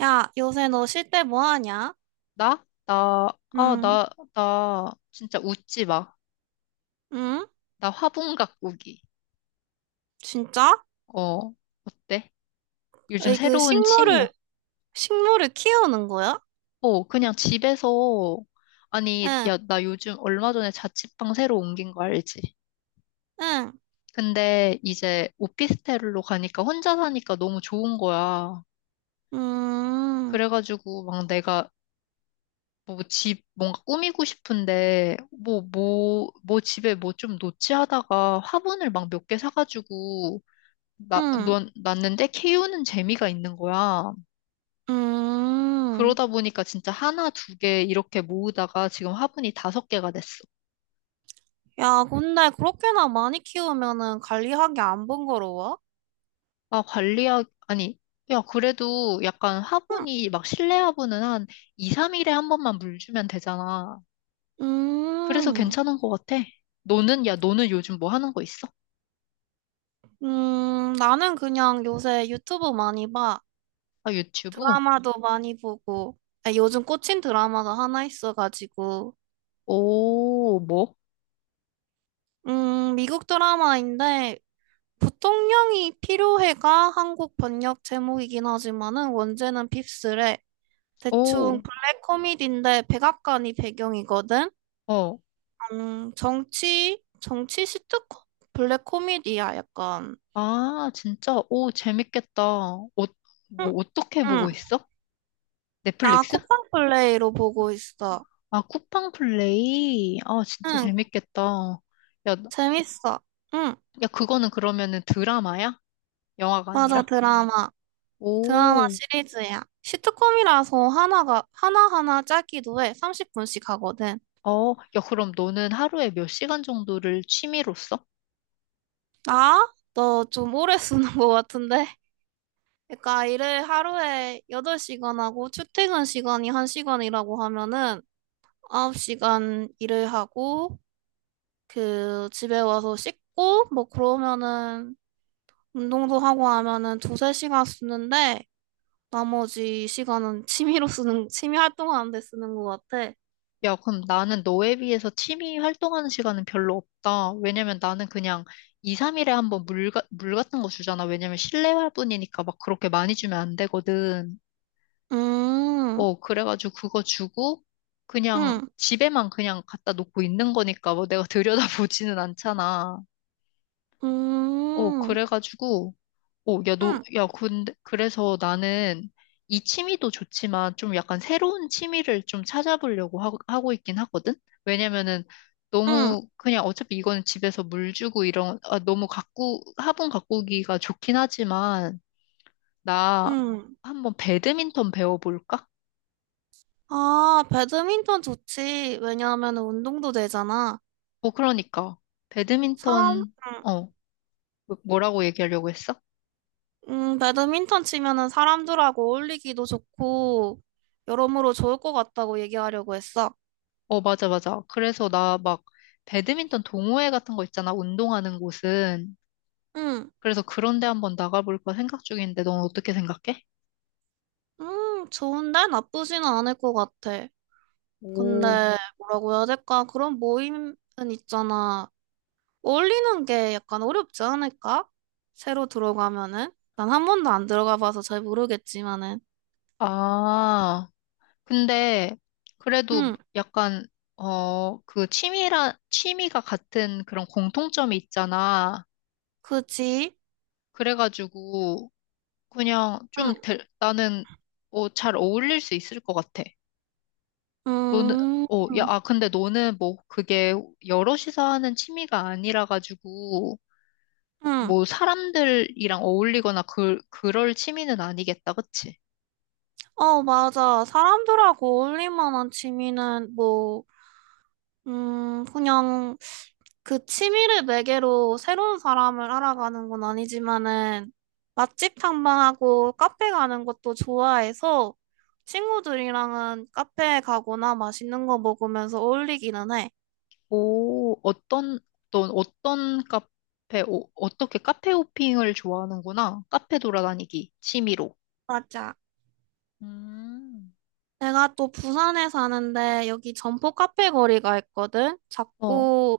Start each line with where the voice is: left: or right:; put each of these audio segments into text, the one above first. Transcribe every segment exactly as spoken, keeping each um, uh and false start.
right: 야, 요새 너 쉴 때 뭐 하냐?
left: 나? 나, 아,
right: 응,
left: 나, 나, 진짜 웃지 마.
right: 응?
left: 나 화분 가꾸기.
right: 진짜?
left: 어. 어때? 요즘
right: 에이, 그
left: 새로운 취미야.
right: 식물을, 식물을 키우는 거야?
left: 어, 그냥 집에서, 아니,
right: 응,
left: 야, 나 요즘 얼마 전에 자취방 새로 옮긴 거 알지?
right: 응,
left: 근데 이제 오피스텔로 가니까 혼자 사니까 너무 좋은 거야.
right: 음,
left: 그래가지고 막 내가 뭐 집 뭔가 꾸미고 싶은데 뭐 뭐 뭐 집에 뭐 좀 놓지 하다가 화분을 막 몇 개 사가지고 나,
right: 응,
left: 넌, 났는데 케이유는 재미가 있는 거야.
right: 음.
left: 그러다 보니까 진짜 하나, 두 개 이렇게 모으다가 지금 화분이 다섯 개가 됐어.
right: 야, 근데 그렇게나 많이 키우면은 관리하기 안 번거로워?
left: 아, 관리하 아니, 야, 그래도 약간
right: 응,
left: 화분이 막 실내 화분은 한 이, 삼 일에 한 번만 물 주면 되잖아. 그래서
right: 음,
left: 괜찮은 것 같아. 너는, 야, 너는 요즘 뭐 하는 거 있어?
right: 음, 나는 그냥 요새 유튜브 많이 봐.
left: 아, 유튜브?
right: 드라마도 많이 보고. 아, 요즘 꽂힌 드라마가 하나 있어가지고.
left: 오, 뭐?
right: 음, 미국 드라마인데, 부통령이 필요해가 한국 번역 제목이긴 하지만은 원제는 핍스래. 대충
left: 오,
right: 블랙 코미디인데 백악관이 배경이거든.
left: 어.
right: 음, 정치, 정치 시트콤? 블랙 코미디야, 약간.
left: 아, 진짜? 오, 재밌겠다. 어, 뭐,
right: 응,
left: 어떻게
right: 응.
left: 보고 있어?
right: 나
left: 넷플릭스?
right: 쿠팡 플레이로 보고 있어.
left: 아, 쿠팡 플레이? 아, 진짜
right: 응,
left: 재밌겠다. 야, 나-
right: 재밌어. 응,
left: 야, 그거는 그러면은 드라마야? 영화가
right: 맞아,
left: 아니라?
right: 드라마. 드라마
left: 오,
right: 시리즈야. 시트콤이라서 하나가, 하나하나 짧기도 해. 삼십 분씩 하거든.
left: 어. 야, 그럼 너는 하루에 몇 시간 정도를 취미로 써?
right: 나? 너 좀 오래 쓰는 것 같은데? 그러니까 일을 하루에 여덟 시간 하고 출퇴근 시간이 한 시간이라고 하면은 아홉 시간 일을 하고 그 집에 와서 씻고 뭐 그러면은 운동도 하고 하면은 두세 시간 쓰는데 나머지 시간은 취미로 쓰는 취미 활동하는 데 쓰는 것 같아.
left: 야, 그럼 나는 너에 비해서 취미 활동하는 시간은 별로 없다. 왜냐면 나는 그냥 이, 삼 일에 한번 물, 가- 물 같은 거 주잖아. 왜냐면 실내 화분이니까 막 그렇게 많이 주면 안 되거든.
right: 음,
left: 어, 그래가지고 그거 주고 그냥
right: 음,
left: 집에만 그냥 갖다 놓고 있는 거니까 뭐 내가 들여다보지는 않잖아. 어,
right: 음,
left: 그래가지고 어, 야, 너,
right: 음,
left: 야, 근데 그래서 나는 이 취미도 좋지만 좀 약간 새로운 취미를 좀 찾아보려고 하, 하고 있긴 하거든? 왜냐면은
right: 음,
left: 너무 그냥 어차피 이거는 집에서 물 주고 이런 아, 너무 가꾸 화분 가꾸기가 좋긴 하지만 나
right: 음.
left: 한번 배드민턴 배워볼까?
right: 아, 배드민턴 좋지. 왜냐하면 운동도 되잖아.
left: 어, 그러니까.
right: 사람
left: 배드민턴.
right: 음.
left: 어, 뭐- 뭐라고 얘기하려고 했어?
right: 음, 배드민턴 치면은 사람들하고 어울리기도 좋고, 여러모로 좋을 것 같다고 얘기하려고 했어.
left: 어, 맞아, 맞아. 그래서 나 막, 배드민턴 동호회 같은 거 있잖아, 운동하는 곳은.
right: 응,
left: 그래서 그런 데 한번 나가볼까 생각 중인데, 넌 어떻게 생각해?
right: 음, 좋은데? 나쁘지는 않을 것 같아. 근데,
left: 오.
right: 음. 뭐라고 해야 될까? 그런 모임은 있잖아. 어울리는 게 약간 어렵지 않을까? 새로 들어가면은? 난 한 번도 안 들어가 봐서 잘 모르겠지만은.
left: 아, 근데, 그래도
right: 응,
left: 약간, 어, 그 취미라, 취미가 같은 그런 공통점이 있잖아.
right: 그지?
left: 그래가지고, 그냥
right: 응,
left: 좀, 될- 나는, 어, 잘 어울릴 수 있을 것 같아. 너는,
right: 음,
left: 어, 야, 아, 근데 너는 뭐 그게 여럿이서 하는 취미가 아니라 가지고
right: 응.
left: 뭐 사람들이랑 어울리거나 그, 그럴 취미는 아니겠다, 그치?
right: 어, 맞아. 사람들하고 어울릴 만한 취미는 뭐, 음, 그냥 그 취미를 매개로 새로운 사람을 알아가는 건 아니지만은 맛집 탐방하고 카페 가는 것도 좋아해서 친구들이랑은 카페 가거나 맛있는 거 먹으면서 어울리기는 해.
left: 오, 어떤, 넌 어떤 카페, 오, 어떻게 카페 호핑을 좋아하는구나. 카페 돌아다니기, 취미로.
right: 맞아.
left: 음.
right: 내가 또 부산에 사는데 여기 점포 카페 거리가 있거든.
left: 어,
right: 작고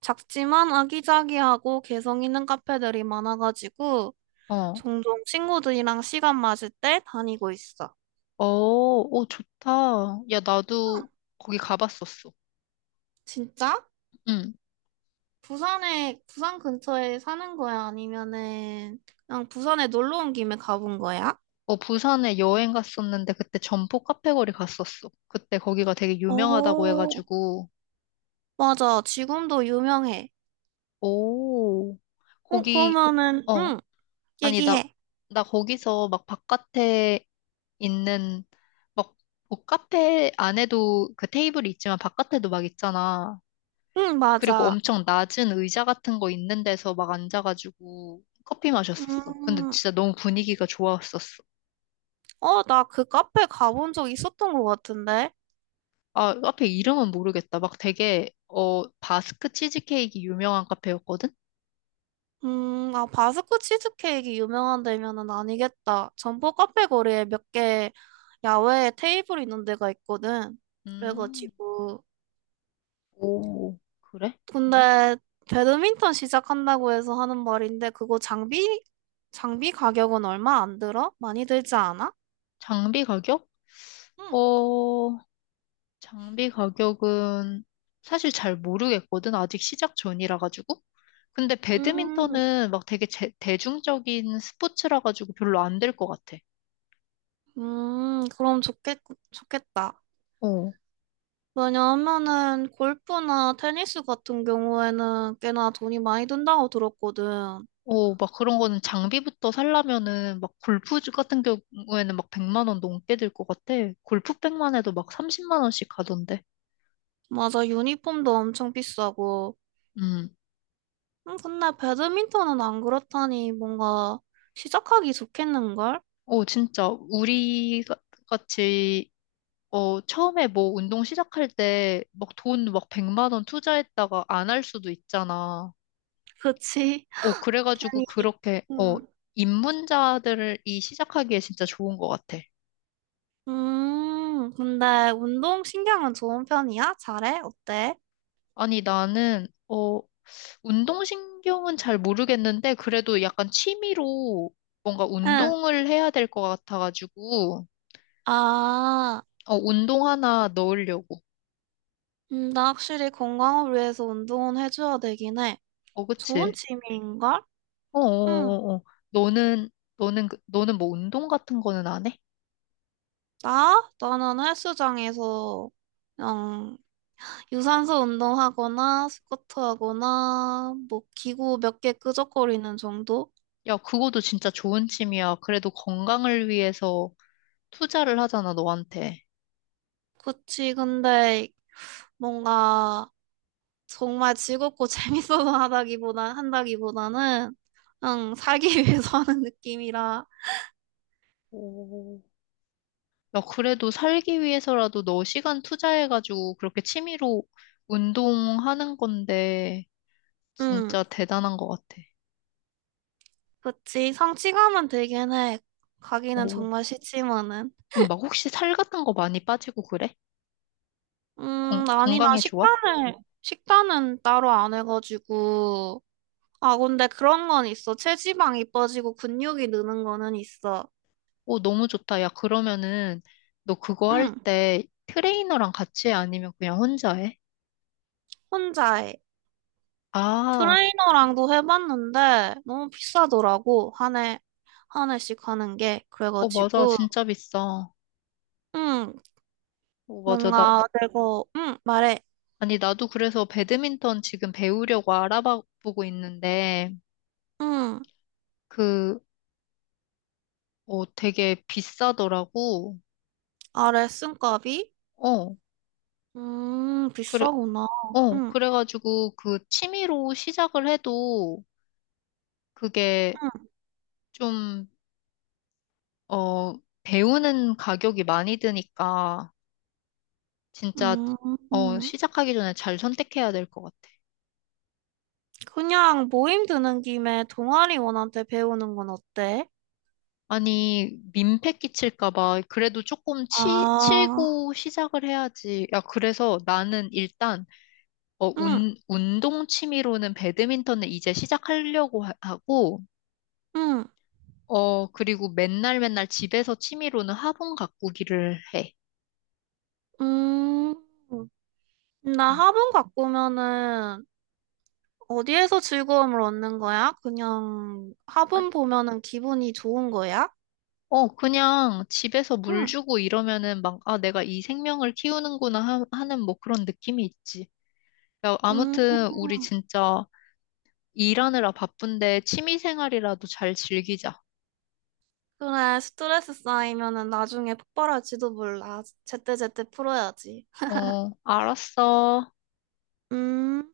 right: 작지만 아기자기하고 개성 있는 카페들이 많아가지고
left: 어,
right: 종종 친구들이랑 시간 맞을 때 다니고 있어.
left: 어. 오, 좋다. 야, 나도 거기 가봤었어.
right: 진짜?
left: 응.
right: 부산에, 부산 근처에 사는 거야? 아니면은 그냥 부산에 놀러 온 김에 가본 거야?
left: 어, 부산에 여행 갔었는데 그때 점포 카페거리 갔었어. 그때 거기가 되게 유명하다고
right: 어,
left: 해가지고.
right: 맞아. 지금도 유명해.
left: 오,
right: 어,
left: 거기,
right: 그러면은,
left: 어,
right: 응,
left: 아니, 나,
right: 얘기해.
left: 나 거기서 막 바깥에 있는, 막, 뭐 카페 안에도 그 테이블이 있지만 바깥에도 막 있잖아.
right: 응,
left: 그리고
right: 맞아.
left: 엄청 낮은 의자 같은 거 있는 데서 막 앉아가지고 커피 마셨었어. 근데
right: 음,
left: 진짜 너무 분위기가 좋았었어.
right: 어, 나 그 카페 가본 적 있었던 것 같은데?
left: 아, 카페 이름은 모르겠다. 막 되게, 어, 바스크 치즈케이크 유명한 카페였거든?
right: 음, 아, 바스크 치즈케이크 유명한 데면은 아니겠다. 점포 카페 거리에 몇 개 야외에 테이블 있는 데가 있거든.
left: 음.
right: 그래가지고,
left: 오, 그래?
right: 근데 배드민턴 시작한다고 해서 하는 말인데 그거 장비 장비 가격은 얼마 안 들어? 많이 들지 않아?
left: 장비 가격?
right: 응.
left: 어, 장비 가격은 사실 잘 모르겠거든. 아직 시작 전이라 가지고. 근데
right: 음,
left: 배드민턴은 막 되게 제- 대중적인 스포츠라 가지고 별로 안 될 것 같아.
right: 음, 그럼 좋겠, 좋겠다.
left: 어.
right: 왜냐하면은 골프나 테니스 같은 경우에는 꽤나 돈이 많이 든다고 들었거든.
left: 어, 막 그런 거는 장비부터 살려면은 막 골프 같은 경우에는 막 백만 원 넘게 들 것 같아. 골프백만 해도 막 삼십만 원씩 가던데.
right: 맞아, 유니폼도 엄청 비싸고.
left: 음.
right: 음, 근데 배드민턴은 안 그렇다니 뭔가 시작하기 좋겠는걸?
left: 어, 진짜, 우리 가- 같이, 어, 처음에 뭐 운동 시작할 때, 막 돈 막 백만 원 투자했다가 안 할 수도 있잖아.
right: 그치?
left: 어, 그래가지고
right: 괜히.
left: 그렇게, 어,
right: 음.
left: 입문자들이 시작하기에 진짜 좋은 것 같아.
right: 음, 근데 운동 신경은 좋은 편이야? 잘해? 어때?
left: 아니, 나는, 어, 운동신경은 잘 모르겠는데, 그래도 약간 취미로 뭔가
right: 어, 응.
left: 운동을 해야 될 것 같아가지고,
right: 아,
left: 어, 운동 하나 넣으려고.
right: 음, 나 확실히 건강을 위해서 운동은 해줘야 되긴 해.
left: 어,
right: 좋은
left: 그치?
right: 취미인걸?
left: 어,
right: 응.
left: 어, 어, 어. 너는, 너는, 그- 너는 뭐 운동 같은 거는 안 해?
right: 나? 나는 헬스장에서 그냥 유산소 운동하거나 스쿼트 하거나 뭐 기구 몇 개 끄적거리는 정도?
left: 야, 그거도 진짜 좋은 취미야. 그래도 건강을 위해서 투자를 하잖아, 너한테.
right: 그치, 근데 뭔가 정말 즐겁고 재밌어서 하다기보다 한다기보다는 그냥 살기 위해서 하는 느낌이라.
left: 오. 야, 그래도 살기 위해서라도 너 시간 투자해가지고 그렇게 취미로 운동하는 건데,
right: 응,
left: 진짜 대단한 것 같아.
right: 그치. 성취감은 되긴 해. 가기는
left: 오.
right: 정말 싫지만은.
left: 그럼 막 혹시 살 같은 거 많이 빠지고 그래?
right: 음,
left: 건,
right: 아니, 나
left: 건강에 좋아?
right: 식단을, 식단은 따로 안 해가지고. 아, 근데 그런 건 있어. 체지방이 빠지고 근육이 느는 거는 있어.
left: 오, 너무 좋다. 야, 그러면은 너 그거 할
right: 응,
left: 때 트레이너랑 같이 해? 아니면 그냥 혼자 해?
right: 혼자 해.
left: 아,
right: 트레이너랑도 해봤는데 너무 비싸더라고. 한 해, 한 해씩 하는 게.
left: 어, 맞아.
right: 그래가지고.
left: 진짜 비싸. 어,
right: 응,
left: 맞아. 나,
right: 뭔가 내가 응 말해
left: 아니, 나도 그래서 배드민턴 지금 배우려고 알아보고 있는데,
right: 응
left: 그, 어, 되게 비싸더라고.
right: 아래 쓴값이
left: 어,
right: 음
left: 그래.
right: 비싸구나
left: 어,
right: 응
left: 그래가지고 그 취미로 시작을 해도 그게 좀, 어, 배우는 가격이 많이 드니까 진짜,
right: 음,
left: 어,
right: 음.
left: 시작하기 전에 잘 선택해야 될 것 같아.
right: 그냥 모임 드는 김에 동아리원한테 배우는 건 어때?
left: 아니, 민폐 끼칠까 봐. 그래도 조금 치,
right: 아,
left: 치고 시작을 해야지. 야, 그래서 나는 일단, 어,
right: 응,
left: 운, 운동 취미로는 배드민턴을 이제 시작하려고 하- 하고,
right: 응,
left: 어, 그리고 맨날 맨날 집에서 취미로는 화분 가꾸기를 해.
right: 음. 나
left: 음.
right: 화분 가꾸면은 어디에서 즐거움을 얻는 거야? 그냥
left: 아,
right: 화분 보면은 기분이 좋은 거야?
left: 어, 그냥 집에서 물
right: 응,
left: 주고 이러면은 막, 아, 내가 이 생명을 키우는구나 하, 하는 뭐 그런 느낌이 있지. 야,
right: 음.
left: 아무튼 우리 진짜 일하느라 바쁜데 취미 생활이라도 잘 즐기자.
right: 그래, 스트레스 쌓이면은 나중에 폭발할지도 몰라. 제때제때 풀어야지.
left: 어, 알았어.
right: 음.